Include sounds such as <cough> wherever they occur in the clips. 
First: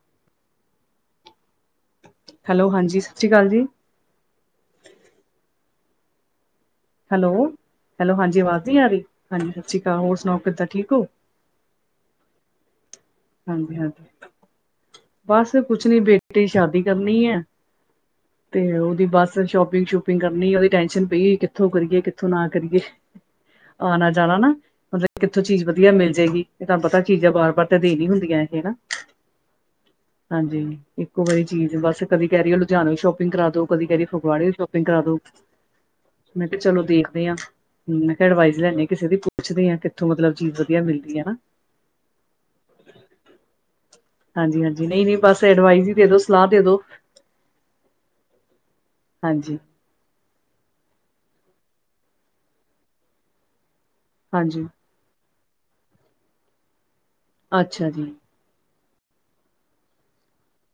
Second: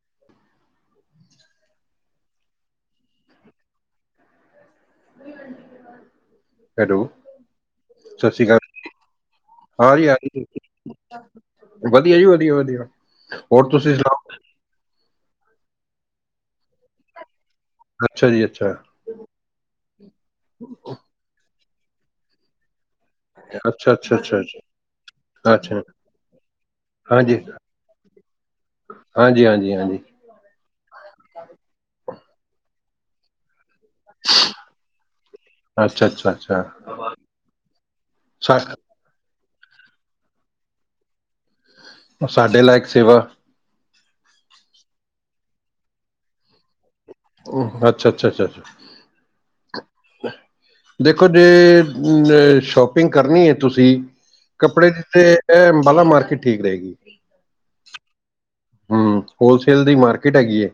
<inaudible> Hello. ਹਾਂਜੀ। ਸਤਿ ਸ਼੍ਰੀ ਅਕਾਲ ਜੀ। ਵੀ ਲਡੀ <inaudible> ਹੈਲੋ। ਹੈਲੋ ਸਤਿ ਹਾਂਜੀ ਸ਼੍ਰੀ ਅਕਾਲ। ਆਵਾਜ਼ ਨਹੀਂ ਆ <unintelligible> ਰਹੀ ਹਾਂਜੀ ਸਤਿ ਸ਼੍ਰੀ ਅਕਾਲ ਹੋਰ ਸੁਣਾਓ ਹਾਂਜੀ-ਹਾਂਜੀ ਕਿੱਦਾਂ ਠੀਕ ਹੋ ਵਧੀਆ ਜੀ। ਵਧੀਆ-ਵਧੀਆ। ਹਾਂਜੀ-ਹਾਂਜੀ। ਬਸ ਕੁਛ ਨੀ, ਬੇਟੀੇ ਸ਼ਾਦੀ ਕਰਨੀ ਹੈ। ਅੱਛਾ ਜੀ ਤੇ, ਅੱਛਾ ਉਹਦੀ ਬੱਸ ਸ਼ੋਪਿੰਗ- ਸ਼ੂਪਿੰਗ ਕਰਨੀ ਉਹਦੀ ਟੈਂਸ਼ਨ ਪਈ। ਕਿੱਥੋਂ ਕਰੀਏ, ਕਿੱਥੋਂ ਨਾ ਕਰੀਏ। ਅੱਛਾ ਆਉਣਾ- ਅੱਛਾ ਅੱਛਾ ਜਾਣਾ ਨਾ ਮਤਲਬ ਕਿੱਥੋਂ ਅੱਛਾ ਚੀਜ਼ ਅੱਛਾ ਵਧੀਆ, ਮਿਲ ਜਾਏਗੀ। ਇਹ ਤੁਹਾਨੂੰ, ਪਤਾ ਚੀਜ਼ਾਂ ਆ ਹਾਂਜੀ ਬਾਰ-ਬਾਰ ਤੇ ਦੇਨੀ ਹੁੰਦੀਆਂ ਇਹ ਹਨਾ। ਹਾਂਜੀ ਹਾਂਜੀ ਹਾਂਜੀ ਹਾਂਜੀ ਇੱਕੋ ਵਾਰੀੀ ਚੀਜ਼ ਬਸ ਕਦੀ ਕਹਿ ਰਹੀ ਹੋ ਲੁਧਿਆਣਾੋ ਸ਼ੋਪਿੰਗ ਕਰਾ ਦੋ ਕਦੀ ਕਹਿ ਰਹੀ ਗਵਾੜੇ ਸ਼ੋਪਿੰਗ ਕਰਾ ਦੋ ਅੱਛਾ ਅੱਛਾ ਮੈਂ ਕਿਹਾ ਅੱਛਾ ਚਲੋ ਦੇਖਦੇ ਹ ਮੈਂ ਕਿਹਾ ਅਡਵਾਈਸ ਸਾ ਲੈ ਲਾਇਏ ਕਿਸੇ ਦੀ ਪੁੱਛਦੇ ਹਾਂ ਕਿੱਥੋਂ ਮਤਲਬ ਚੀਜ਼ ਵਧੀਆ ਮਿਲਦੀ ਹੈਨਾ ਸਾਡੇ ਲਾਇਕ ਸੇਵਾ ਹਾਂਜੀ-ਹਾਂਜੀ, ਨਹੀਂ-ਨਹੀਂ, ਬਸ ਐਡਵਾਈਜ਼ ਹੀ ਦੇ ਦੋ। ਸਲਾਹ ਦੇ ਦੋ। ਅੱਛਾ-ਅੱਛਾ, ਅੱਛਾ। ਹਾਂਜੀ। ਦੇਖੋ, ਜੇ, ਅ ਸ਼ੋਪਿੰਗ ਕਰਨੀ ਹੈ, ਤੁਸੀਂ? ਹਾਂਜੀ ਕੱਪੜੇ ਦਿੱਤੇ ਏ, ਬਾਲਾ ਮਾਰਕੀਟ ਠੀਕ ਰਹੇਗੀ। ਅੱਛਾ ਜੀ। ਹਾਂ, ਹੋਲਸੇਲ ਦੀ ਮਾਰਕੀਟ ਹੈਗੀ ਹੈ।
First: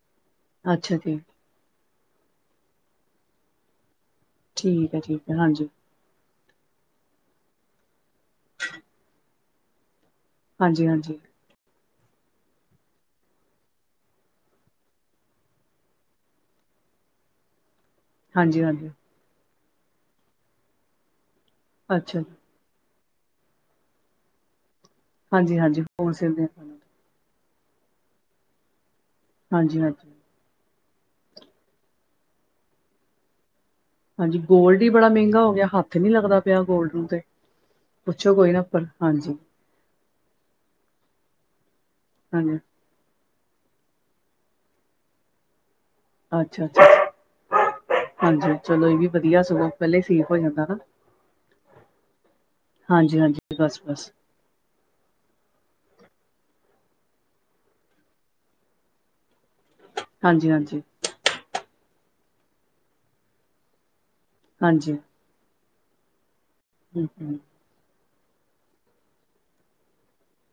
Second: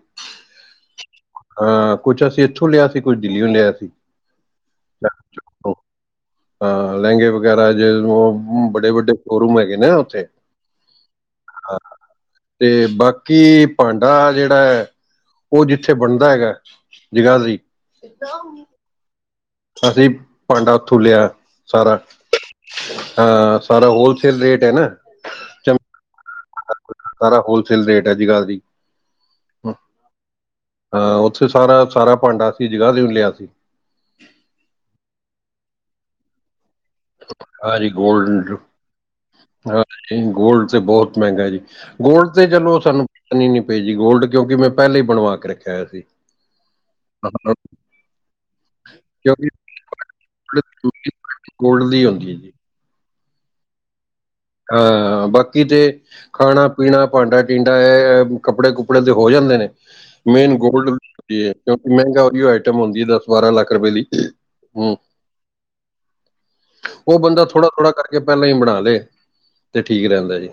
ਅੱਛਾ ਜੀ। ਹਾਂ, ਕੁੱਛ ਅਸੀਂ ਇੱਥੋਂ ਲਿਆ ਸੀ। ਕੁਝ ਦਿੱਲੀਓ ਲਿਆ ਸੀ। ਠੀਕ ਹੈ-ਠੀਕ ਹੈ ਹਾਂਜੀ। ਹਾਂ ਲਹਿੰਗੇ ਵਗੈਰਾ ਜੇ ਉਹ ਵੱਡੇ ਵੱਡੇ ਸ਼ੋਰੂਮ ਹੈਗੇ ਨੇ ਉੱਥੇ ਹਾਂਜੀ ਹਾਂਜੀ ਤੇ ਬਾਕੀ ਭਾਂਡਾ ਜਿਹੜਾ ਹੈ ਉਹ ਜਿੱਥੇ ਬਣਦਾ ਹੈਗਾ ਜਗਾਧਰੀ ਹਾਂਜੀ ਹਾਂਜੀ ਅਸੀਂ ਭਾਂਡਾ ਉਥੋਂ ਲਿਆ ਸਾਰਾ ਅੱਛਾ ਜੀ ਹਾਂ ਸਾਰਾ ਹੋਲਸੇਲ ਰੇਟ ਹੈ ਨਾ ਹਾਂਜੀ ਚਮ ਹਾਂਜੀ ਹੋਰ ਸੇਲ ਦੀਆਂ ਦੁਕਾਨਾਂ ਸਾਰਾ ਹੋਲਸੇਲ ਰੇਟ ਹੈ ਜਗਾਦਰੀ। ਹਾਂਜੀ ਹਾਂਜੀ ਹਾਂ ਉੱਥੇ ਸਾਰਾ ਸਾਰਾ ਭਾਂਡਾ ਅਸੀ ਜਗਾਦਰੀਓ ਲਿਆ ਸੀ। ਹਾਂਜੀ ਗੋਲਡ ਹੀ ਬੜਾ ਮਹਿੰਗਾ ਹੋ ਗਿਆ ਹੱਥ ਨੀ ਲੱਗਦਾ ਪਿਆ ਗੋਲਡ ਨੂੰ। ਤੇ ਹਾਜੀ ਪੁੱਛੋ ਗੋਲਡ ਕੋਈ ਨਾ ਪਰ ਹਾਂਜੀ ਗੋਲਡ ਤੇ ਬਹੁਤ ਮਹਿੰਗਾ ਜੀ ਗੋਲਡ ਤੇ ਹਾਂਜੀ ਚਲੋ ਸਾਨੂੰ ਨੀ ਨੀ ਪੇਜੀ ਗੋਲਡ ਕਿਉਂਕਿ ਮੈਂ ਪਹਿਲਾਂ ਹੀ ਬਣਵਾ ਕੇ ਰੱਖਿਆ ਹੋਇਆ ਸੀ। ਅੱਛਾ ਹਾਂ, ਅੱਛਾ ਹਾਂਜੀ। ਚਲੋ ਇਹ ਵੀ ਵਧੀਆ ਕਿਉਂਕਿ ਸਗੋਂ ਪਹਿਲੇ ਸਲੀਪ ਹੋ ਜਾਂਦਾ ਨਾ। ਗੋਲਡ ਦੀ ਹੁੰਦੀ ਹੈ ਜੀ ਹਾਂਜੀ ਹਾਂਜੀ, ਬਸ ਬਸ। ਹਾਂ, ਬਾਕੀ ਤੇ ਖਾਣਾ ਪੀਣਾ ਭਾਂਡਾ ਟੀਂਡਾ ਇਹ ਕੱਪੜੇ ਕੁਪੜੇ ਤੇ ਹੋ ਜਾਂਦੇ ਨੇ ਹਾਂਜੀ ਮੇਨ ਹਾਂਜੀ ਗੋਲਡ ਕਿਉਂਕਿ ਮਹਿੰਗਾ ਆਈਟਮ ਹੁੰਦੀ ਹੈ ਦਸ ਬਾਰਾਂ ਲੱਖ ਰੁਪਏ ਦੀ ਹਮ ਹਾਂਜੀ ਹਮ ਉਹ ਹਮ ਬੰਦਾ ਥੋੜਾ ਥੋੜਾ ਕਰਕੇ ਪਹਿਲਾਂ ਹੀ ਬਣਾ ਲੈ ਤੇ ਠੀਕ ਰਹਿੰਦਾ ਜੀ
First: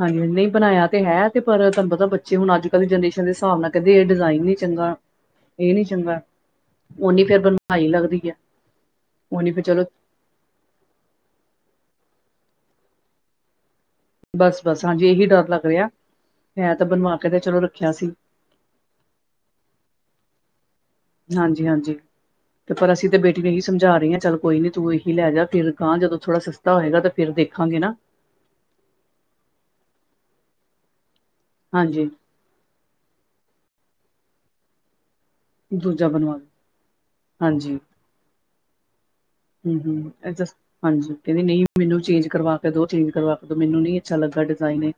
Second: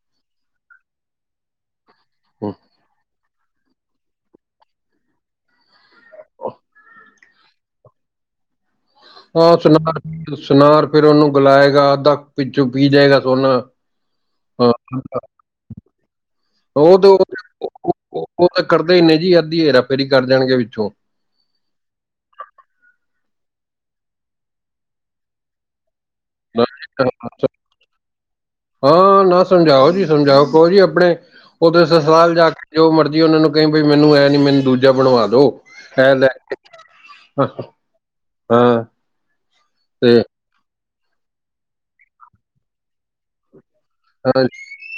ਹਾਂਜੀ ਨਹੀਂ ਬਣਾਇਆ ਤੇ ਹੈ ਤੇ ਪਰ ਤੁਹਾਨੂੰ ਪਤਾ ਬੱਚੇ ਹੂੰ ਹੁਣ ਅੱਜ ਕੱਲ੍ਹ ਦੀ ਜਨਰੇਸ਼ਨ ਦੇ ਹਿਸਾਬ ਨਾਲ ਕਹਿੰਦੇ ਇਹ ਡਿਜ਼ਾਇਨ ਨੀ ਚੰਗਾ ਇਹ ਨੀ ਚੰਗਾ ਉਹ ਨ ਫੇਰ ਬਣਵਾਈ ਲੱਗਦੀ ਹੈ ਓਨੀ ਹਹ ਫਿਰ ਚਲੋ ਸੁਨਾਰ ਸੁਨਾਰ ਫੇਿਰ ਉਹਨੂੰ ਗੁਲਾਏਗਾ ਅੱਧਾ ਪਿੱਛੋਂ ਪੀ ਜਾਏਗਾ ਸੋਨਾ ਬਸ ਹਾਂ ਬਸ ਹਾਂਜੀ ਇਹੀ ਡਰ ਲੱਗ ਰਿਹਾ, ਮੈਂ ਤਾਂ ਉਹ ਬਣਵਾ ਉਹ ਕੇ ਤੇ ਚਲੋ ਰੱਖਿਆ ਉਹ ਸੀ। ਉਹ- ਉਹ ਤਾਂ ਕਰਦੇ ਹੀ ਨੇੇ ਜੀ ਅੱਧੀ ਹੇਰਾ ਪੇਰੀ ਕਰ ਜਾਣਗੇ ਵਿੱਚੋਂ ਹਾਂਜੀ ਹਾਂਜੀ ਤੇ ਪਰ ਅਸੀਂ ਤੇ ਬੇਟੀ ਨੂੰ ਇਹੀ ਸਮਝਾ ਰਹੇ ਹਾਂ ਚੱਲ ਕੋਈ ਨੀ ਤੂੰ ਇਹੀ ਲੈ ਜਾ ਫਿਰ ਹਾਂ ਜਦੋਂ ਥੋੜਾ ਸਸਤਾ ਹੋਏਗਾ ਤਾਂ ਫੇਰ ਦੇਖਾਂਗੇ ਨਾ ਹਾਂ ਨਾ ਸਮਝਾਓ ਜੀ ਸਮਝਾਓ ਕੋਹੋ ਜੀ ਆਪਣੇ ਉਹਦੇ ਹਾਂਜੀ ਸਸਾਲ ਜਾ ਕੇ ਜੋ ਮਰਜ਼ੀ ਉਹਨਾ ਨੂੰ ਕਿ ਬਈ ਮੈਨੂੰ ੲੈ ਨੀ ਮੈਨੂੰ ਦੂਜਾ ਬਣਵਾ ਦੋ। ਦੂਜਾ ਹੈ ਲੈ ਬਣਵਾ ਲਓ। ਹਾਂ ਹਮ ਤੇ ਹਮ ਹਾਂਜੀ, ਕਹਿੰਦੀ ਨਹੀਂ ਮੈਨੂੰ ਚੇਂਜ ਕਰਵਾ ਕੇ ਦੋ, ਚੇਂਜ ਕਰਵਾ ਕੇ ਦੋ ਮੈਨੂੰ ਨਹੀਂ ਅੱਛਾ ਲੱਗਾ ਡਿਜ਼ਾਈਨ ਏ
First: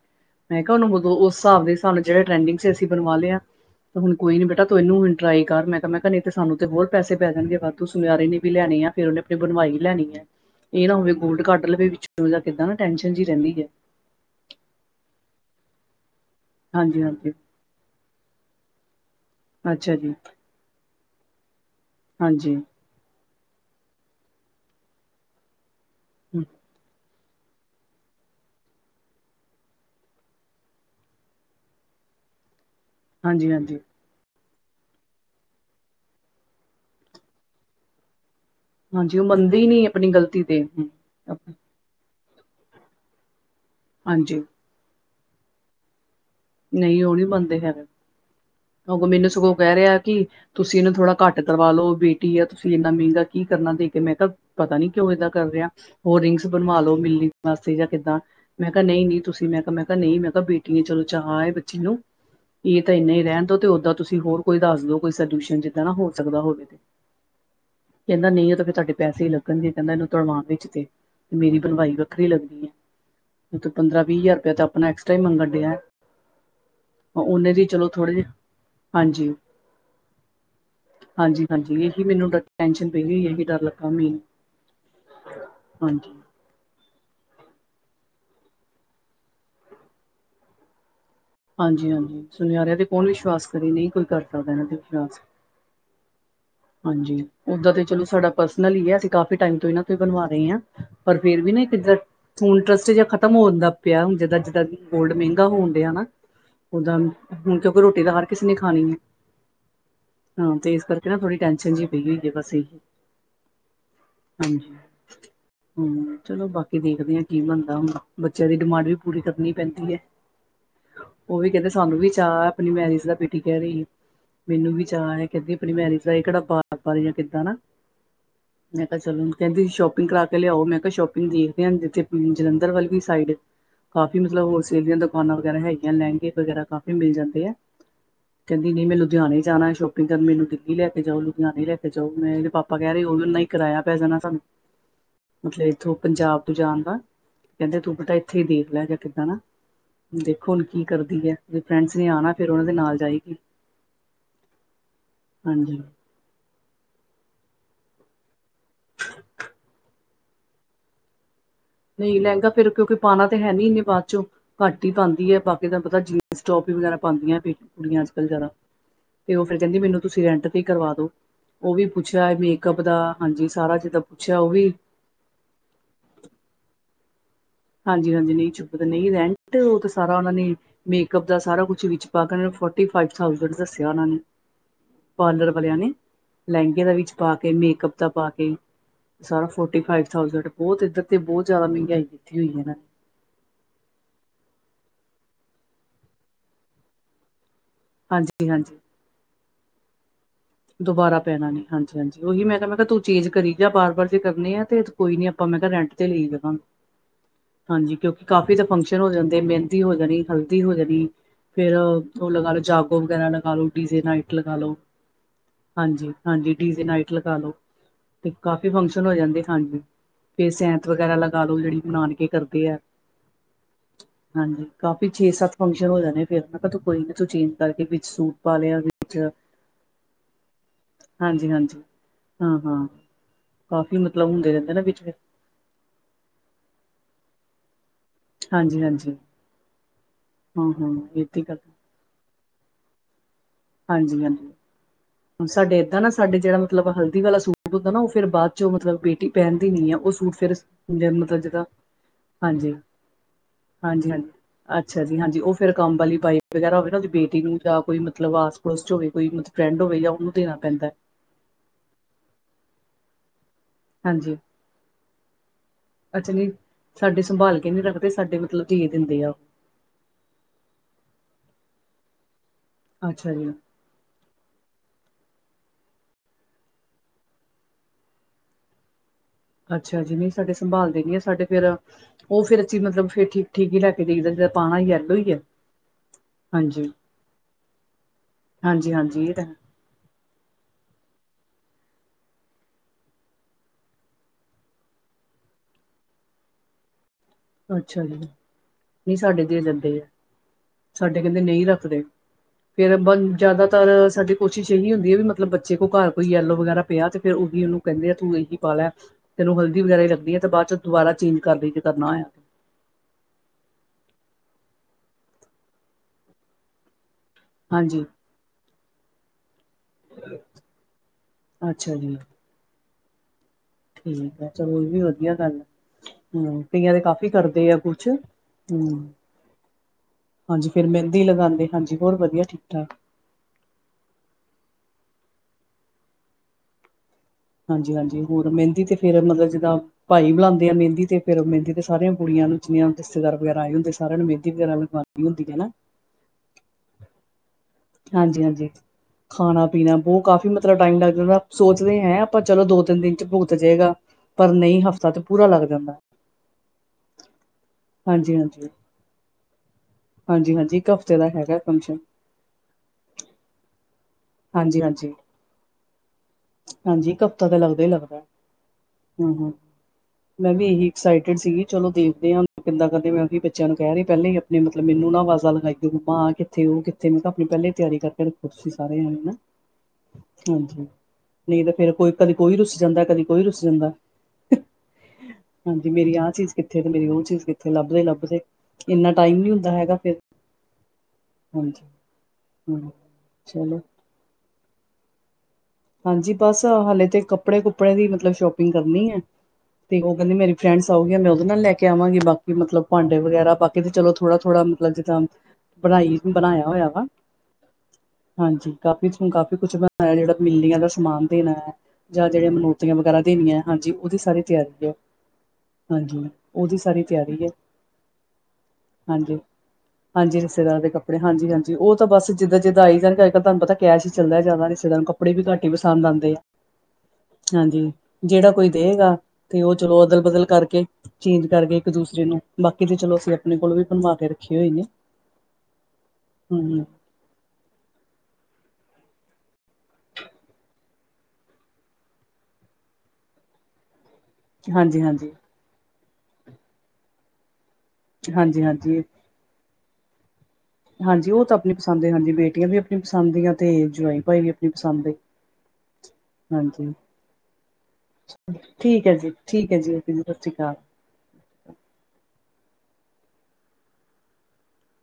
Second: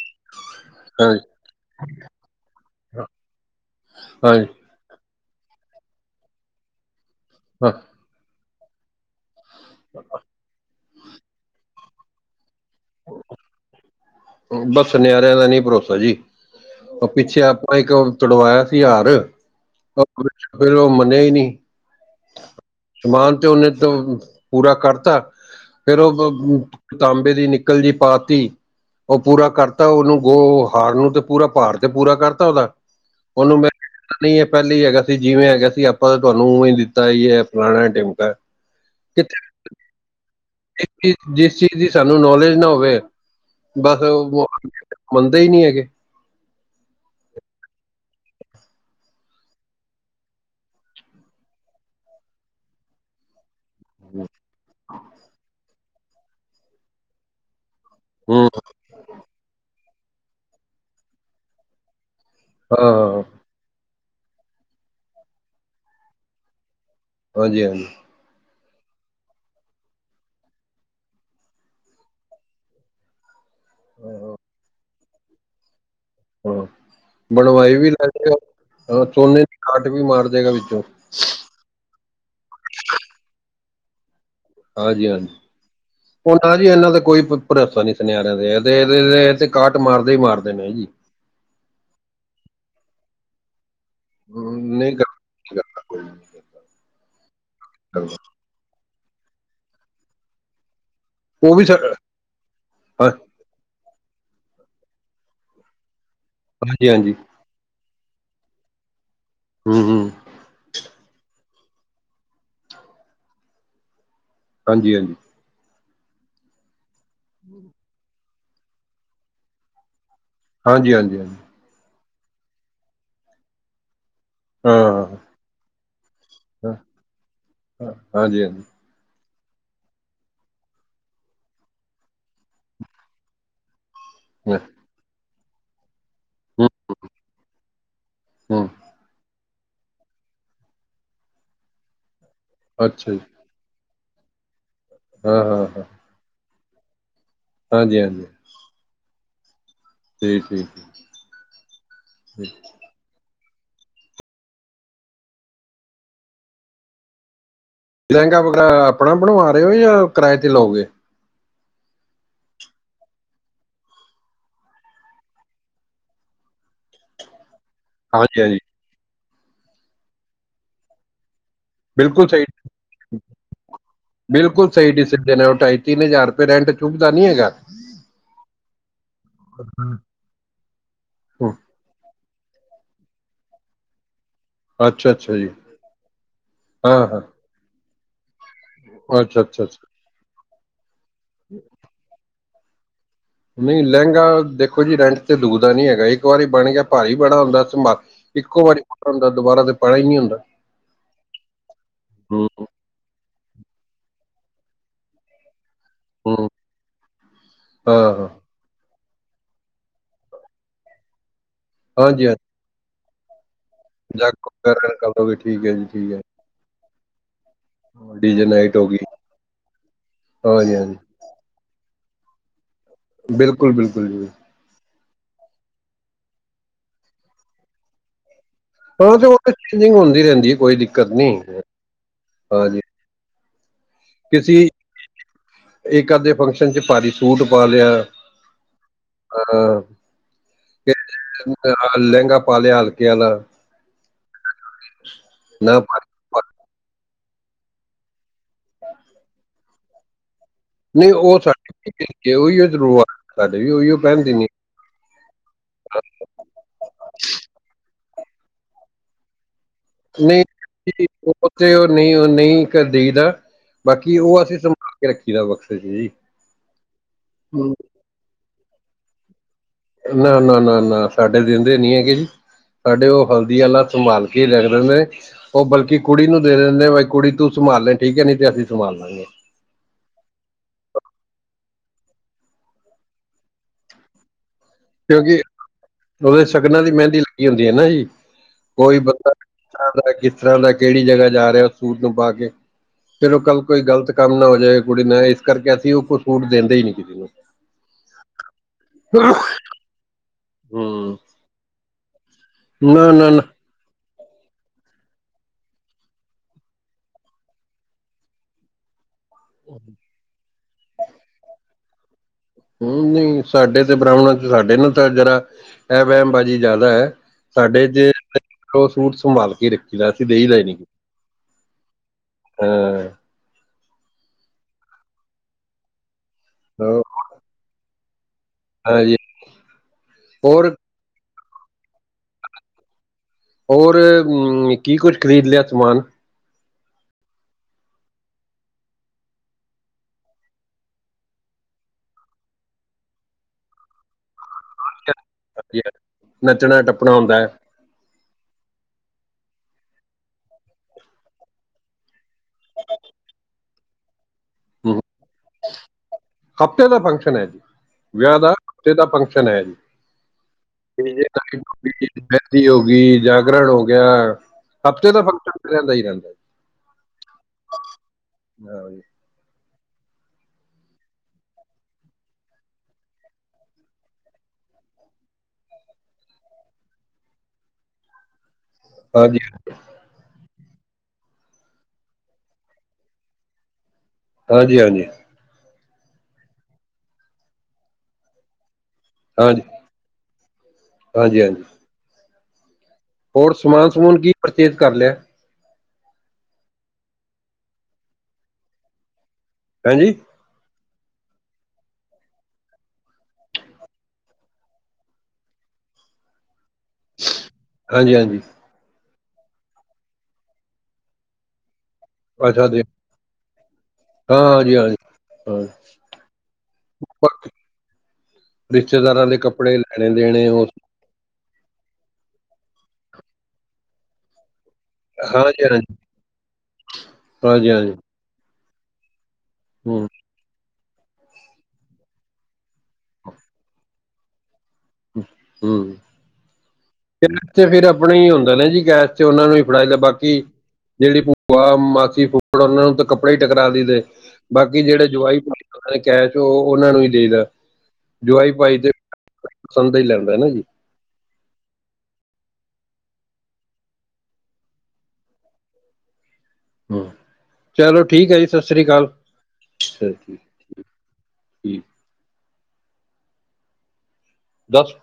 ਮੈਂ ਕਿਹਾ, ਉਹਨੂੰ ਉਦੋ ਹਾਂਜੀ ਉਸ ਹਿਸਾਬ ਦੇ ਹਿਸਾਬ ਨਾਲ ਜਿਹੜੇ ਟਰੈਂਡਿੰਗ ਸੀ ਅਸੀਂ ਬਣਵਾ ਲਿਆ ਤੇ ਹੁਣ ਕੋਈ ਨੀ ਹਾਂਜੀ ਬੇਟਾ। ਤੂੰ ਇਹਨੂੰ ਟਰਾਈ ਕਰ ਮੈਂ ਕਿਹਾ ਮੈਂ ਕਿਹਾ ਨਹੀਂ ਤੇ ਸਾਨੂੰ ਤੇ ਬੋਤ ਪੈਸੇ ਪੈ ਜਾਣਗੇ, ਹਾਂ ਵਾਦੂ ਸੁਨਿਆਰੇ ਨੇ ਵੀ ਲੈਣੇ ਆ ਫਿਰ ਉਹਨੇ ਬਣਵਾਈ ਲੈਣੀ ਹੈ ਇਹ ਨਾ ਹੋਵੇ ਗੋਲਡ ਕਢ ਲਵੇ ਵਿੱਚ ਕਿੱਦਾਂ ਨਾ ਟੈਸ਼ਨ ਜਿਹੀ ਰਹਿੰਦੀ ਹੈ। ਬਸ ਸਨਿਆਰਿਆਂ ਦਾ ਨੀ ਭਰੋਸਾ ਜੀ ਉਹ ਹਾਂਜੀ-ਹਾਂਜੀ ਪਿੱਛੇ ਆਪ ਇੱਕ ਤੜਵਾਇਆ ਸੀ ਹਾਰ ਅੱਛਾ ਜੀ ਫਿਰ ਉਹ ਮੰਨਿਆ ਹੀ ਨਹੀਂ ਹਾਂਜੀ। ਸਮਾਨ ਤੇ ਉਹਨੇ ਤੋ ਪੂਰਾ ਕਰਤਾ ਫੇਰ ਹਾਂਜੀ-ਹਾਂਜੀ। ਉਹ ਤਾਂਬੇ ਦੀ ਨਿਕਲ ਜੀ ਪਾਤੀ ਉਹ ਪੂਰਾ ਕਰਤਾ ਉਹਨੂੰ ਗੋ ਹਾਰ ਨੂੰ ਤੇ ਪੂਰਾ ਭਾਰ ਤੇ ਪੂਰਾ ਕਰਤਾ ਉਹਦਾ ਹਾਂਜੀ ਉਹਨੂੰ ਮੇ ਹਾਂਜੀ ਨਹੀਂ ਇਹ ਪਹਿਲਾਂ ਹੀ ਹੈਗਾ ਸੀ ਜਿਵੇਂ ਹੈਗਾ ਸੀ ਆਪਾਂ ਤੁਹਾਨੂੰ ਉਵੇ ਦਿੱਤਾ ਐ ਯੇ ਐ ਫਲਾਨਾ ਟਿਮਕਾ ਹਾਂਜੀ, ਉਹ ਮੰਨਦੀ ਨੀ ਆਪਣੀ ਗ਼ਲਤੀ ਤੇ ਹੂੰ, ਜਿਸ ਚੀਜ਼ ਦੀ ਸਾਨੂੰ ਨੌਲੇਜ ਨਾ ਹੋਵੇ, ਬਸ ਹਾਂਜੀ ਮੰਨਦੇ ਈ ਨੀ ਹੈਗੇ ਨਹੀਂ ਉਹ ਨੀ ਮੰਨਦੇ ਹੈਗੇ, ਉਹ ਅਗੋ ਮੈਨੂੰ ਸਗੋਂ ਕਹਿ ਰਿਹਾ ਕਿ ਤੁਸੀਂ ਇਹਨੂੰ ਥੋੜਾ ਘੱਟ ਕਰਵਾ ਲਓ ਬੇਟੀ ਆ ਤੁਸੀਂ ਇੰਨਾ ਮਹਿੰਗਾ ਕੀ ਕਰਨਾ ਦੇ ਕੇ, ਮੈਂ ਕਾ ਪਤਾ ਨੀ ਕਿਉਂ ਏਦਾਂ ਕਰ ਰਿਹਾ, ਹੋਰ ਰਿੰਗਸ ਬਣਵਾ ਲੋ ਮਿਲਨੀ ਮਾਸੀ ਜਾ ਕਿੱਦਾਂ ਹੂੰ ਮੈਂ ਕਿਹਾ ਨਹੀਂ ਜੀ ਨਹੀਂ ਤੁਸੀਂ ਮੈਂ ਕਿਹਾ ਮੈਂ ਕਿਹਾ ਨਹੀਂ ਮੈਂ ਕਿਹਾ ਬੇਟੀ ਚਲੋ ਚਾਅ ਹੈ ਬੱਚੀ ਨੂੰ ਇਹ ਹਾਂ ਤਾਂ ਇੰਨੇ ਹੀ ਰਹਿਣ। ਤੇ ਓਦਾਂ ਤੁਸੀਂ ਹੋਰ ਕੋਈ ਦੱਸ ਦੋ ਕੋਈ ਸਲਿਊਸ਼ਨ ਜਿੱਦਾਂ ਨਾ ਹੋ ਸਕਦਾ ਹੋਵੇ। ਹਾਂਜੀ-ਹਾਂਜੀ। ਕਹਿੰਦਾ ਨਹੀਂ ਉਹ ਤਾਂ ਫਿਰ ਤੁਹਾਡੇ ਪੈਸੇ ਹੀ ਲੱਗਣਗੇ ਕਹਿੰਦਾ ਇਹਨੂੰ ਤੜਵਾਨ ਵਿੱਚ ਤੇ। ਮੇਰੀ ਬਣਵਾਈ ਵੱਖਰੀ ਲੱਗਨੀ ਐ, ਪੰਦਰਾਂ- ਵੀਹ ਹਜ਼ਾਰ ਰੁਪਇਆ ਤਾਂ ਆਪਣਾ ਐਕਸਟਰਾ ਹੀ ਮੰਗਣ ਡਿਆ। ਹਾਂ, ਉਹਨੇ ਦੀ ਬਣਵਾਈ ਚਲੋ ਵੀ ਲੈ ਥੋੜੇ ਜਿਹੇ ਜਾਏਗਾ, ਹਾਂ ਹਾਂਜੀ ਸੋਨੇ ਦੀ ਕਾਟ ਵੀ ਮਾਰਦੇਗਾ ਵਿੱਚੋਂ। ਹਾਂਜੀ-ਹਾਂਜੀ, ਇਹੀ ਮੈਨੂੰ ਡਰ ਟੈਸ਼ਨ ਪਈ ਇਹੀ ਡਰ ਲੱਗਾ ਮੀ ਹਾਂਜੀ-ਹਾਂਜੀ। ਹੁਨ ਜੀ ਇਹਨਾਂ ਦਾ ਕੋਈ ਭਰੋਸਾ ਨੀ ਸੁਨਿਆਰਿਆਂ ਦੇ ਤੇ ਇਹਦੇ ਤੇ ਕਾਟ ਮਾਰਦੇ ਹੀ-ਮਾਰਦੇ ਨੇ ਜੀ। ਹਾਂਜੀ-ਹਾਂਜੀ, ਸੁਨਿਆਰਿਆਂ ਤੇ ਕੌਣ ਵਿਸ਼ਵਾਸ ਕਰੇ ਨਹੀਂ ਕੋਈ ਕਰ ਸਕਦਾ, ਇਹਨਾਂ ਤੇ ਹੂੰ, ਨਹੀਂ ਵਿਸ਼ਵਾਸ। ਕਰਦਾ ਕਰਦਾ ਕੋਈ ਨਹੀਂ ਹਾਂਜੀ, ਓਦਾਂ ਤੇ ਚਲੋ ਕਰਦਾ। ਸਾਡਾ ਪਰਸਨਲ ਹੀ ਹੈ ਅਸੀਂ ਕਾਫ਼ੀ ਟਾਈਮ ਤੋਂ ਇਹਨਾਂ ਤੋਂ ਹੀ ਬਣਵਾ ਰਹੇ ਹਾਂ। ਪਰ ਫੇਰ ਵੀ ਉਹ ਨਾ ਸਾ- ਜਦ ਹੁਣ ਟਰੱਸਟ ਜਿਹਾ ਹਾਂ- ਖਤਮ ਹੋਨਦਾ ਪਿਆ, ਹੁਣ ਜਿੱਦਾਂ-ਜਿੱਦਾਂ ਗੋਲਡ ਮਹਿੰਗਾ ਹੋਣ ਡਿਆ ਨਾ। ਹਾਂਜੀ ਉਦਾ, ਹਾਂਜੀ ਹੁਣ ਕਿਉਂਕਿ ਰੋਟੀ ਦਾ ਹਰ ਕਿਸੇ ਨੇ ਖਾਣੀ ਹੈ। ਹੂੰ-ਹੂੰ। ਹਾਂ, ਤੇ ਇਸ ਕਰਕੇ ਨਾ ਥੋੜ੍ਹੀ ਟੈਂਨਸ਼ਨ ਜਿਹੀ ਪਈ ਹੋਈ ਹੈ, ਬਸ ਇਹੀ ਹਾਂਜੀ ਹਾਂਜੀ ਹਾਂਜੀ-ਹੂੰ, ਚਲੋ ਬਾਕੀ ਦੇਖਦੇ ਹਾਂ ਕੀ ਬਣਦਾ ਹੁੰਦਾ। ਬੱਚਿਆਂ ਦੀ ਡਿਮਾਂਡ ਵੀ ਪੂਰੀ ਕਰਨੀ ਪੈਂਦੀ ਹੈ। ਹਾਂਜੀ-ਹਾਂਜੀ। ਉਹ ਕਹਿੰਦੇ ਸਾਨੂੰ ਵੀ ਚਾਅ ਆਪਣੀ ਮੈਰਿਜ ਦਾ ਬੇਟੀ ਕਹਿ ਰਹੀ ਏ, ਮੈਨੂੰ ਵੀ ਹਾਂ, ਚਾਅ ਏ ਕਹਿੰਦੀ ਆਪਣੀ ਮੈਰਿਜ ਤਾ ਇਹ ਕਿਹੜਾ ਪਾ ਹਾਂ, ਪਰ ਜਾ ਕਿੱਦਾਂ ਨਾ? ਹਾਂ, ਹਾਂਜੀ, ਹਾਂਜੀ। ਮੈਂ ਕਿਹਾ ਚਲੋ ਕਹਿੰਦੀ ਸ਼ੋਪਿੰਗ ਕਰਾਕੇ ਲਿਆਓ, ਮੈਂ ਕਿਹਾ ਸ਼ੋਪਿੰਗ ਦੇਖਦੇ ਆ ਜਿੱਥੇ ਜਲੰਧਰ ਵੱਲ ਵੀ ਸਾਈਡ। <inaudible> ਕਾਫੀ ਮਤਲਬ ਹਾਂ, ਹੋਲਸੇਲ ਦੀਆਂ ਦੁਕਾਨਾਂ ਹੈਗੀਆਂ। ਗਿਫਟ ਵਗੈਰਾ ਹੂੰ, ਕਾਫੀ ਮਿਲ ਜਾਂਦੇ ਹੈ, ਹੂੰ, ਕਹਿੰਦੀ ਨਹੀਂ ਮੈਂ ਲੁਧਿਆਣੇ ਜਾਣਾ ਸ਼ੋਪਿੰਗ ਕਰਨ ਮੈਨੂੰ ਦਿੱਲੀ ਲੈ ਜਾਓ, ਲੁੱਧਿਆਣੇ ਧਿਆਣੇ ਲੈ ਕੇ ਜਾਓ ਮੈਂ ਉਦੇ ਪਾਪਾ ਕਹਿ ਰਹੇ ਹੋ ਅੱਛਾ ਉਹ ਜੀ। ਵੀ ਉਹਨਾਂ ਹੀ ਕਿਰਾਇਆ ਪੈ ਜਾਣਾ, ਸਾਨੂੰ ਹਾਂ, ਮਤਲਬ ਹਾਂ, ਹਾਂ। ਇੱਥੋਂ ਪੰਜਾਬ ਤੋਂ ਜਾਣ ਦਾ ਕਹਿੰਦੇ ਤੂੰ ਹਾਂਜੀ, ਹਾਂਜੀ। ਇੱਥੇ ਦੇਖ ਲਿਆ ਜਾਂ ਕਿੱਦਾਂ ਨਾ਼ ਠੀਕ, ਦੇਖੋ ਹੁਣ ਕੀ ਠੀਕ, ਕਰਦੀ ਹੈ, ਫਰੈਂਡਸ ਨੇ ਆਣਾ ਫਿਰ ਠੀਕ। ਉਹਨਾਂ ਦੇ ਨਾਲ ਜਾਏਗੀ। ਹਾਂਜੀ। ਲਹਿੰਗਾ-ਵਗੈਰਾ ਆਪਣਾ ਬਣਵਾ ਰਹੇ ਹੋ, ਜਾਂ ਕਿਰਾਏ ਤੇ ਲਓਗੇ। ਨਹੀਂ, ਲਹਿੰਗਾ ਫੇਰ ਕਿਉਂਕਿ ਪਾਣਾ ਤੇ ਹੈਨੀ ਇਨੇ ਬਾਅਦ ਚੋਂ। ਘੱਟ ਹੀ ਪਾਦੀ ਹੈ, ਬਾਕੀ ਤੈਨੂੰ ਪਤਾ ਜੀਨਸ ਟੋਪ ਹੀ ਵਗੈਰਾ ਪਾਉਦੀਆਂ। ਕੁੜੀਆਂ ਅੱਜ-ਕੱਲ ਹਾਂਜੀ, ਜ਼ਿਆਦਾ ਹਾਂਜੀ। ਤੇ ਉਹ ਫਿਰ ਕਹਿੰਦੀ ਮੈਨੂੰ ਤੁਸੀਂ ਰੈਂਟ ਤੇ ਹੀ ਕਰਵਾ ਦੋ। ਉਹ ਵੀ ਬਿਲਕੁਲ ਪੁੱਛਿਆ ਸਹੀ, ਮੇਕਅਪ ਦਾ ਹਾਂਜੀ, ਸਾਰਾ ਜਿੱਦਾਂ ਪੁੱਛਿਆ ਉਹ ਵੀ ਸੀ ਜਨ ਉਹ ਟਾਈ ਤਿੰਨ ਹਜ਼ਾਰ ਰੁਪਏ ਰੈਂਟ ਚੁੱਭਦਾ ਨੀ ਹੈਗਾ। ਹਾਂਜੀ-ਹਾਂਜੀ, ਨਹੀਂ ਚੁੱਪ ਤਾਂ ਨਹੀਂ ਰਹਿਣ ਉਹ ਤਾਂ ਸ ਉਹ ਨੇ ਮੇਕਅਪ ਦਾ ਹੂੰ, ਸਾਰਾ ਕੁਛ ਵਿੱਚ ਪਾ ਕੇ ਫੋਰਟੀ ਫਵਥਡ ਦੱਸਿਆ ਉਹਨਾਂ ਨੇ ਅੱਛਾ, ਅੱਛਾ ਜੀ। ਪਾਰਲਰ ਵਾਲਿਆਂ ਨੇ ਲਹਿੰਗੇ ਦਾ ਹਾਂ, ਵਿੱਚ ਹਾਂ। ਪਾ ਕੇ ਮੇਕਅਪ ਦਾ ਪਾ ਕੇ, ਅੱਛਾ, ਸਾਰਾ ਅੱਛਾ, ਫੋਰਟੀ ਅੱਛਾ। ਫਾਈਵ ਥਾਓਜੇਡ, ਬਹੁਤ ਇਧਰ ਤੇ ਬਹੁਤ ਜ਼ਿਆਦਾ ਮਹਿੰਗਾਈ। ਹੋਗੀ ਐ। ਨਹੀਂ, ਲਹਿੰਗਾ ਦੇਖੋ ਜੀ, ਰੈਂਟ ਤੇ ਦੁਖਦਾ ਨੀ ਹੈਗਾ ਇੱਕ ਵਾਰੀ ਬਣ ਗਿਆ ਭਾਰੀ ਬੜਾ ਹੁੰਦਾ। ਹਾਂਜੀ ਇੱਕੋ ਹਾਂਜੀ ਵਾਰੀ ਹੁੰਦਾ ਦੁਬਾਰਾ ਤੇ ਪੜ੍ਹਾ ਹੀ ਨੀ ਹੁੰਦਾ। ਦੁਬਾਰਾ ਪੈਣਾ ਨੇ ਹਾਂਜੀ-ਹਾਂਜੀ, ਉਹੀ ਹੂੰ, ਮੈਂ ਕਿਹਾ ਮੈਂ ਕਿਹਾ ਤੂੰ ਚੇਂਜ ਕਰੀ ਜਾ ਬਾਰ-ਥਾਰ ਜੇ ਕਰਨੇ ਆ ਤੇ ਕੋਈ ਨੀ ਆਪਾਂ ਮੈਂ ਕਿਹਾ ਰੈਂਟ ਹੂੰ। ਹਾਂਜੀ ਹਾਂ, ਕਿਉਂਕਿ ਹਾਂ। ਕਾਫੀ ਤਾਂ ਫੰਕਸ਼ਨ ਹੋ ਜਾਂਦੇ ਮਹਿੰਦੀ ਹੋ ਜਾਣੀ ਹਲਦੀ ਹੋ ਜਾਣੀ ਫੇਰ ਹਾਂਜੀ, ਉਹ ਲਗਾ ਜਾਗੂ ਵਗੈਰਾ ਲਗਾ ਲੋ ਡੀਜ਼ੇ ਨਾਈਟ ਲਗਾ ਲੋ, ਕ ਤੋਂਗੇ ਠੀਕ ਹੈ, ਜੀ, ਠੀਕ ਹੈ। ਹਾਂਜੀ-ਹਾਂਜੀ ਡੀਜ਼ੇ ਨਾਈਟ ਲਗਾ ਲੋ, ਤੇ ਡੀਜੇ ਕਾਫੀ ਨਾਈਟ ਗਈ ਫੰਕਸ਼ਨ ਹੋ ਜਾਂਦੇ, ਹਾਂਜੀ ਫ ਹਾਂਜੀ ਸੈਂਤ ਹਾਂਜੀ ਵਗੈਰਾ ਲਗਾ ਲੋ ਜਿਹੜੀ ਬਨਾਨ ਕੇ, ਕਰਦੇ ਆ। ਬਿਲਕੁਲ-ਬਿਲਕੁਲ ਜੀ, ਹਾਂਜੀ ਕਾਫੀ ਛੇ ਸੱਤ ਫੰਕਸ਼ਨ ਹੋ ਜਾਣੇ, ਫੇਰ ਨਾ ਕਿਹਾ ਤੂੰ ਕੋਈ ਨਾ ਤੂੰ ਚੇਂਜ ਕਰਕੇ ਵਿੱਚ ਸੂਟ ਪਾ ਲਿਆ। ਹਾਂ ਵਿੱਚ ਤੇ ਉਹ ਚੇਂਿੰਗ ਹੁੰਦੀ ਰਹਿੰਦੀ ਹੈ ਕੋਈ ਹਾਂਜੀ ਨਹੀਂ ਹਾਂਜੀ ਹਾਂ ਹਾਂਜੀ ਹਾਂ ਕਾਫੀ ਮਤਲਬ ਹੁੰਦੇ ਕਿਸੀ ਰਹਿੰਦੇ ਨਾ ਵਿੱਚ ਫ ਇੱਕ ਅੱਧੇ ਫੰਕਸ਼ਨ ਚ ਭਾਰੀ ਸੂਟ ਪਾ ਲਿਆ‌ ਹਾਂਜੀ ਹਾਂਜੀ ਹਾਂ ਹਮ ਹਮ ਇਹਥੇ ਕ ਲਹਿੰਗਾ ਪਾ ਲਿਆ ਹਲਕਿਆਂ ਨਾਲ ਹਾਂਜੀ ਹਾਂਜੀ ਹ ਹੁਣ ਸਾਡੇ ਇਏਦਾਂ ਨਾ ਸਾਡੇ ਜਿਹੜਾ ਮਤਲਬ ਹਲਦੀ ਵਾਲਾ ਸੂਟ ਹੁੰਦਾ ਨਾ ਉਹ ਫਿਰਰ ਬਾਅਦ ਚੋਂ ਮਤਲਬ ਬੇਟੀ ਪਹਿਨਦੀ ਨੀ ਆ ਉਹ ਸੂਟ ਫਿਰ ਨਹੀਂ ਉਹ ਮਤਲਬ ਸਾ ਜਿੱਦਾਂ ਹਾਂਜੀ, ਉਹੀਓ ਸਾਡੇ ਵੀ ਉਹੀਓ ਹਾਂਜੀ-ਹਾਂਜੀ। ਪਹਿਨਦੀ ਨ ਅੱਛਾ ਜੀ ਹਾਂਜੀ ਉਹ ਫੇਿਰ ਕੰਮ ਵਾਲੀ ਬਾਈ ਵਗੈਰਾ ਹੋਵੇ ਨਾ ਉਹਦੀ ਬੇਟੀ ਨੂੰ ਜਾਂ ਕੋਈ ਮਤਲਬ ਆਸ ਪੜੋਸ ਚ ਹੋਵੇ ਕੋਈ ਮਤਲਬ ਫੈਂਡ ਨਹੀਂ ਉਹ ਤੇ ਉਹ ਨਹੀਂ ਉਹ ਨਹੀਂ ਦੇਦਾ। ਬਾਕੀ ਹਾਂਜੀ, ਉਹ ਅਸੀਂ ਸੰਭਾਲ ਕੇ ਰੱਖੀ ਦਾ ਬਕਸ ਚ ਜੀ, ਅੱਛਾ ਨਹੀਂ ਸਾਡੇ ਸੰਭਾਲ ਕੇ ਨੀ ਰੱਖਦੇ ਸਾਡੇ ਮਤਲਬ ਦਿੰਦੇ ਆ। ਨਾ-ਨਾ-ਨਾ-ਨਾ, ਸਾਡੇ ਦਿੰਦੇ ਨੀ ਹੈਗੇ, ਜੀ ਸਾਡੇ ਉਹ ਅੱਛਾ ਜੀ, ਹਲਦੀ ਵਾਲਾ ਸੰਭਾਲ ਕੀ ਲੱਗਦਾ ਉਹ ਉਹ ਬਲਕਿ ਕੁੜੀ ਨੂੰ ਦੇ ਦਿੰਦੇ ਬਾਈ ਕੁੜੀ ਤੂੰ ਸੰਭਾਲ ਲੇ ਠੀਕ ਹੈ, ਨੀ ਤੇ ਅਸੀਂ ਸੰਭਾਲ ਲਾਂਗੇ। ਅੱਛਾ ਜਿਵੇ ਸਾਡੇ ਸੰਭਾਲਦੇ ਨੀ ਆ ਸਾਡੇ ਫੇਿਰ ਉਹ ਫੇਿਰਸੀਂਤਲਬ ਫੇ ਠੀਕ ਠੀਕ ਲਕੇ ਦੇਈਦਾ ਜਿੱਦ ਪਾਣਾ ਹੀ ਹੈ ਕਿਉਂਕਿ ਉਹਦੇ ਸ਼ਗਨਾਂ ਦੀ ਮਹਿੰਦੀ ਲੱਗੀ ਹੁੰਦੀ ਹੈ ਨਾ ਜੀ ਕੋਈ ਹਾਂਜੀ-ਹਾਂਜੀ ਬੰਦਾ ਇਹ ਤਾਂ ਕਿਸ ਹੈ। ਤਰ੍ਹਾਂ ਦਾ ਕਿਸ ਤਰ੍ਹਾਂ ਦਾ ਕਿਹੜੀ ਜਗ੍ਹਾ ਜਾ ਰਿਹਾ ਉਸ ਸੂਟ ਨੂੰ ਪਾ ਕੇ ਫੇਰ ਉਹ ਕੱਲ ਕੋਈ ਗਲਤ ਕੰਮ ਨਾ ਹੋ ਜਾਵੇ ਕੁੜੀ ਨਾਲ ਇਸ ਕਰਕੇ ਅਸੀਂ ਉਹ ਕੋਈ ਸੂਟ ਦਿੰਦੇ ਹੀ ਨਹੀਂੀ ਕਿਸੇ ਨੂੰ ਅੱਛਾ ਜੀ ਨਹੀਂ ਸਾਡੇ ਦੇ ਜਾਂਦੇ ਹੈ ਹਮ ਸਾਡੇ ਕਹਿੰਦੇ ਨਹੀਂ ਰੱਖਦੇ ਫਿਰ ਨਾ ਬ ਨਾ ਨਾ ਜ਼ਿਆਦਾ ਪਰ ਸਾਡੀ ਕੋਸ਼ਿਸ਼ ਇਹੀ ਹੁੰਦੀ ਹੈ ਵੀ ਮਤਲਬ ਬੱਚੇ ਕੋਲ ਘਰ ਕੋਈ ਯੈਲੋ ਵਗੈਰਾ ਪਿਆ ਤੇ ਫਿਰ ਉਹ ਵੀ ਉਹਨੂੰ ਕਹਿੰਦੇ ਆ ਤੂੰ ਇਹੀ ਪਾ ਲੈ ਤੈਨੂੰ ਹਲਦੀ ਵਗੈਰਾ ਹੀ ਲੱਗਦੀ ਹੈ ਤੇ ਬਾਅਦ ਚ ਦੁਬਾਰਾ ਚੇਂਜ ਕਰ ਲਈ ਕਰਨਾ ਹੋਇਆ ਨਹੀਂ ਸਾਡੇ ਤੇ ਬ੍ਰਾਹਮਣਾਂ ਚ ਸਾਡੇ ਨਾ ਤਾਂ ਜ਼ਰਾ ਇਹ ਵਹਿਮਬਾਜ਼ੀ ਜ਼ਿਆਦਾ ਹੈ ਸਾਡੇ ਹਾਂਜੀ, ਜ ਉਹ ਸੂਟ ਸੰਭਾਲ ਕੇ ਰੱਖੀ ਦਾ ਅਸੀਂ ਦੇਈ ਦਾ ਹੀ ਨੀ ਅੱਛਾ ਜੀ। ਹਾਂ ਠੀਕ ਆ ਚਲੋ ਇਹ ਵੀ ਵਧੀਆ ਗੱਲ ਹੂੰ ਕਈਆਂ ਤੇ ਹਾਂ ਕਾਫ਼ੀ ਕਰਦੇ ਆ ਕੁਛ ਹਮ ਹਾਂਜੀ ਹੋਰ ਹਾਂਜੀ ਫੇਿਰ ਮਹਿੰਦੀ ਲਗਾਉਂਦੇ ਹਾਂਜੀ ਹੋਰ ਵਧੀਆ ਠੀਕ ਠਾਕ ਔਰ ਕੀ ਕੁਝ ਖਰੀਦ ਲਿਆ ਸਮਾਨ ਹਾਂਜੀ ਹਾਂਜੀ ਹੋਰ ਮਹਿੰਦੀ ਤੇ ਫੇਰ ਮਤਲਬ ਜਿੱਦਾਂ ਭਾਈ ਬੁਲਾਉਂਦੇ ਆ ਮਹਿੰ ਤੇੇਿਰ ਮਹਿੰ ਤੇ ਸਾਰੀਆਂ ਕੁੜੀਆਂ ਨੂੰ ਜਿਨ ਰਿਸ਼ਤੇਦਾਰਗੈ ਆਏੁੰਦੇ ਸਿਆਂ ਨੂੰ ਮਹਿੰ ਵਗੈਰਾ ਲਗਵਾਉਦੇ ਮ ਯ ਨੱਚਣਾ ਟੱਪਣਾ ਹੁੰਦਾ ਹੈ ਹਾਂਜੀ ਹਾਂਜੀ ਖਾਣਾ ਪੀਣਾ ਬਹੁਤ ਕਾਫੀ ਮਤਲਬ ਟਾਈਮ ਲੱਗਦਾ ਸੋਚਦੇ ਹੈ ਆਪਾਂ ਚਲੋ ਦੋ ਤਿੰਨ ਦਿਨ ਚ ਭੁਗਤ ਜੇਗਾ ਪਰ ਨਹੀਂ ਹੂੰ ਹਫ਼ਤਾ ਤਾਂ ਪੂਰਾ ਲੱਗ ਜਾਂਦਾ ਹਫ਼ਤੇ ਦਾ ਫੰਕਸ਼ਨ ਹੈ ਜੀ ਹਾਂਜੀ ਵਿਆਹ ਦਾ ਹਾਂਜੀ ਹਫ਼ਤੇ ਦਾ ਫੰਕਸ਼ਨ ਹੈ ਜੀ ਹਾਂਜੀ ਹਾਂਜੀ ਇੱਕ ਹਫ਼ਤੇ ਦਾ ਹੈਗਾ ਫਕ <unintelligible> ਹੋ ਗਈ ਜਾਗਰਣ ਹੋ ਗਿਆ ਹਾਂਜੀ ਹਫ਼ਤੇ ਹਾਂਜੀ ਦਾ ਫੰਕਸ਼ਨ ਰਹਿੰਦਾ ਹੀ ਰਹਿੰਦਾ <unintelligible> ਹਾਂਜੀ ਇੱਕ ਹਫਤਾ ਤਾਂ ਲੱਗਦਾ ਈ ਲੱਗਦਾ ਜੀ ਹੂੰ ਹੂੰ ਮੈਂ ਵੀ ਇਹੀ ਐਕਸਾਈਟਿਡ ਸੀਗੀ ਚਲੋ ਦੇਖਦੇ ਹਾਂ ਕਿੱਦਾਂ ਕਰਦੇ ਮ ਬੱਚਿਆਂ ਨੂੰ ਕਹਿ ਰਹੀ ਪਹਿਲਾਂ ਈ ਨੇ ਮਤਲਬ ਮੈਨੂੰ ਨਾ ਆਵਾਜ਼ਾਂ ਲਗਾਈਾਂ ਕਿੱਥ ਉਹ ਕਿੱਥੇ ਮਲ ਆਪਣੀ ਪਹਿਲੇ ਤਿਆਰੀ ਕਰਕੇ ਰੱਖੋ ਤੁਸੀਂ ਸਾਰੇਆਂ ਹਾਂਜੀ। ਹਾਂਜੀ, ਨਈ ਤਾਂ ਫੇਰ ਕੋਈ ਕਦੀ ਕੋਈ ਰੁੱਸ ਜਾਂਦਾ ਕਦੀ ਕੋਈ ਰੁੱਸ ਜਾਂਦਾ ਹਾਂਜੀ, ਹਾਂਜੀ। ਹਾਂਜੀ, ਮੇਰੀ ਆ ਚੀਜ਼ ਕਿੱਥੇ ਤੇ ਮੇਰੀ ਓ ਚੀਜ਼ ਕਿੱਥੇ ਲੱਬਦੇ, ਲੱਭਦੇ ਇੰਨਾ ਟਾਈਮ ਨੀ ਹਾਂਜੀ ਹਾਂਜੀ ਹੁੰਦਾ ਹੈਗਾ ਫੇਰ <unintelligible> ਹਾਂਜੀ, ਹੂੰ। ਹੋਰ ਚਲੋ ਸਮਾਨ-ਸੂਮੂਨ ਕੀ ਪਰਚੇਜ਼ ਕਰ ਲੇਆ? ਹਾਂਜੀ, ਬਸ ਹਾਲੇ ਤੇ ਕੱਪੜੇ-ਕੁਪੜੇ ਆਂਦੀ ਮਤਲਬ ਸ਼ੋਪਿੰਗ ਕਰਨੀ ਐ, ਤੇ ਹਾਂਜੀ ਓ ਕੈਂਦੀ ਮੇਰੀ ਫ੍ਰੈਂਡਸ ਆਊਗੀਆਂ ਮੈਂ ਓਦੇ ਨਾਲ ਲੈ ਕੇ ਆਵਾਂਗੀ ਬਾਕੀ ਮਤਲਬ ਭਾਂਡੇ ਵਗੈਰਾ ਬਾਕੀ ਤੇ ਚਲੋ ਥੋੜਾ, ਥੋੜਾ ਮਤਲਬ ਜਿੱਦਾਂ ਬਣਾਈ, ਬਣਾਏਆ ਹੋਏਆ ਵਾ। ਹਾਂਜੀ। ਕਾਫੀ ਚ ਹੁਨ ਕਾਫੀ ਕੁਛ ਬਨਾਏਆ ਜੇੜਾ ਮਿਲਨੀਆਂ ਦਾ ਸਮਾਨ ਦੇਣਾ ਐ। ਜਾਂ ਜੇੜੀਆਂ ਅੱਛਾ ਜੀ ਮਨੂਤੀਆਂ ਵਗੈਰਾ ਦੇਨੀਆਂ ਐ ਹਾਂਜੀ, ਓਦੀ ਹਾਂ ਸਾਰੀ ਹਾਂਜੀ ਤਿਆਰੀ ਐ। ਹਾਂਜੀ ਹਾਂ ਹਾਂਜੀ, ਓਦੀ ਸਾਰੀ ਤਿਆਰੀ ਐ। ਰਿਸ਼ਤੇਦਾਰਾਂ ਦੇ ਕੱਪੜੇ ਹਾਂਜੀ ਲੈਣੇ-ਦੇਣੇ ਰਿਸ਼ਤੇਦਾਰ ਦੇ <unintelligible> ਕੱਪੜੇ ਹਾਂਜੀ, ਹਾਂਜੀ ਓ ਤਾਂ ਬੱਸ ਜਿਦਾਂ, ਜਿਦਾ ਆਈ ਜਾਨ ਗੇ ਅਜ-ਕੱਲ ਤੁਆਨੂੰ ਪਤਾ ਕੈਸ਼ ਈ ਚੱਲਦਾ ਜਾਂਦਾ ਕੀਸੇ ਕੱਪੜੇ ਵੀ ਘੱਟ ਈ ਹਾਂਜੀ ਹਾਂਜੀ ਪਸੰਦ ਆਂਦੇ ਆ, ਹਾਂਜੀ। ਜਿਹੜਾ ਕੋਈ ਦੇਵੇਗਾ ਤੇ ਉਹ ਚਲੋ ਹੂੰ ਅਦਲ ਬਦਲ ਕਰਕੇ ਚੇਂਜ ਕਰਕੇ ਇੱਕ ਦੂਸਰੇ ਨੂੰ ਬਾਕੀ ਤੇ ਚਲੋ ਅਸੀਂ ਆਪਣੇ ਕੋਲ ਵੀ ਬਣਵਾ ਕੇ ਰੱਖੇ ਹੋਏ ਨੇ ਹੂੰ ਹੂੰ ਫਿਰ ਆਪਣੇ ਹੀ ਹੁੰਦਾ ਨਾ ਜੀ ਗੈਸ ਤੇ ਉਹਨਾਂ ਨੂੰ ਹੀ ਫੜਾਈਦਾ ਬਾਕੀ ਜਿਹੜੀ ਭੂਆ ਮਾਸੀ ਫੂਫੜ ਉਹਨਾਂ ਨੂੰ ਤਾਂ ਕੱਪੜੇ ਹੀ ਟਕਰਾ ਦੇ ਦੇ ਬਾਕੀ ਹਾਂਜੀ ਜਿਹੜੇ ਹਾਂਜੀ ਜਵਾਈ ਭਾਈ ਨੇ ਕੈਸ਼ ਉਹ ਉਹਨਾਂ ਨੂੰ ਹੀ ਦੇ ਦਾ ਜਵਾਈ ਹਾਂਜੀ ਭਾਈ ਤੇ ਹਾਂਜੀ ਪਸੰਦ ਦੇ ਈ ਲੈਂਦਾ ਹੈਾ ਜੀ ਹਾਂਜੀ, ਓ ਤਾਂ ਅਪਨੀ ਪਸੰਦ ਦੇ, ਹਾਂਜੀ ਬੇਟੀਆਂ ਵੀ ਆਪਨੀ ਪਸੰਦ ਦੀਆਂ ਤੇ ਜਵਾਈਂ ਭਾਈ ਵੀ ਆਪਨੀ ਪਸੰਦ ਦੇ। <inaudible> ਹਾਂਜੀ ਹੂੰ, ਚਲੋ ਠੀਕ ਏ ਜੀ ਸ ਸ੍ਰੀ ਠੀਕ ਕਾਲ। ਹੈ ਜੀ ਠੀਕ ਹੈ ਜੀ ਓਕੇ ਜੀ ਸਤਿ ਸ਼੍ਰੀ ਅਕਾਲ ਦਸ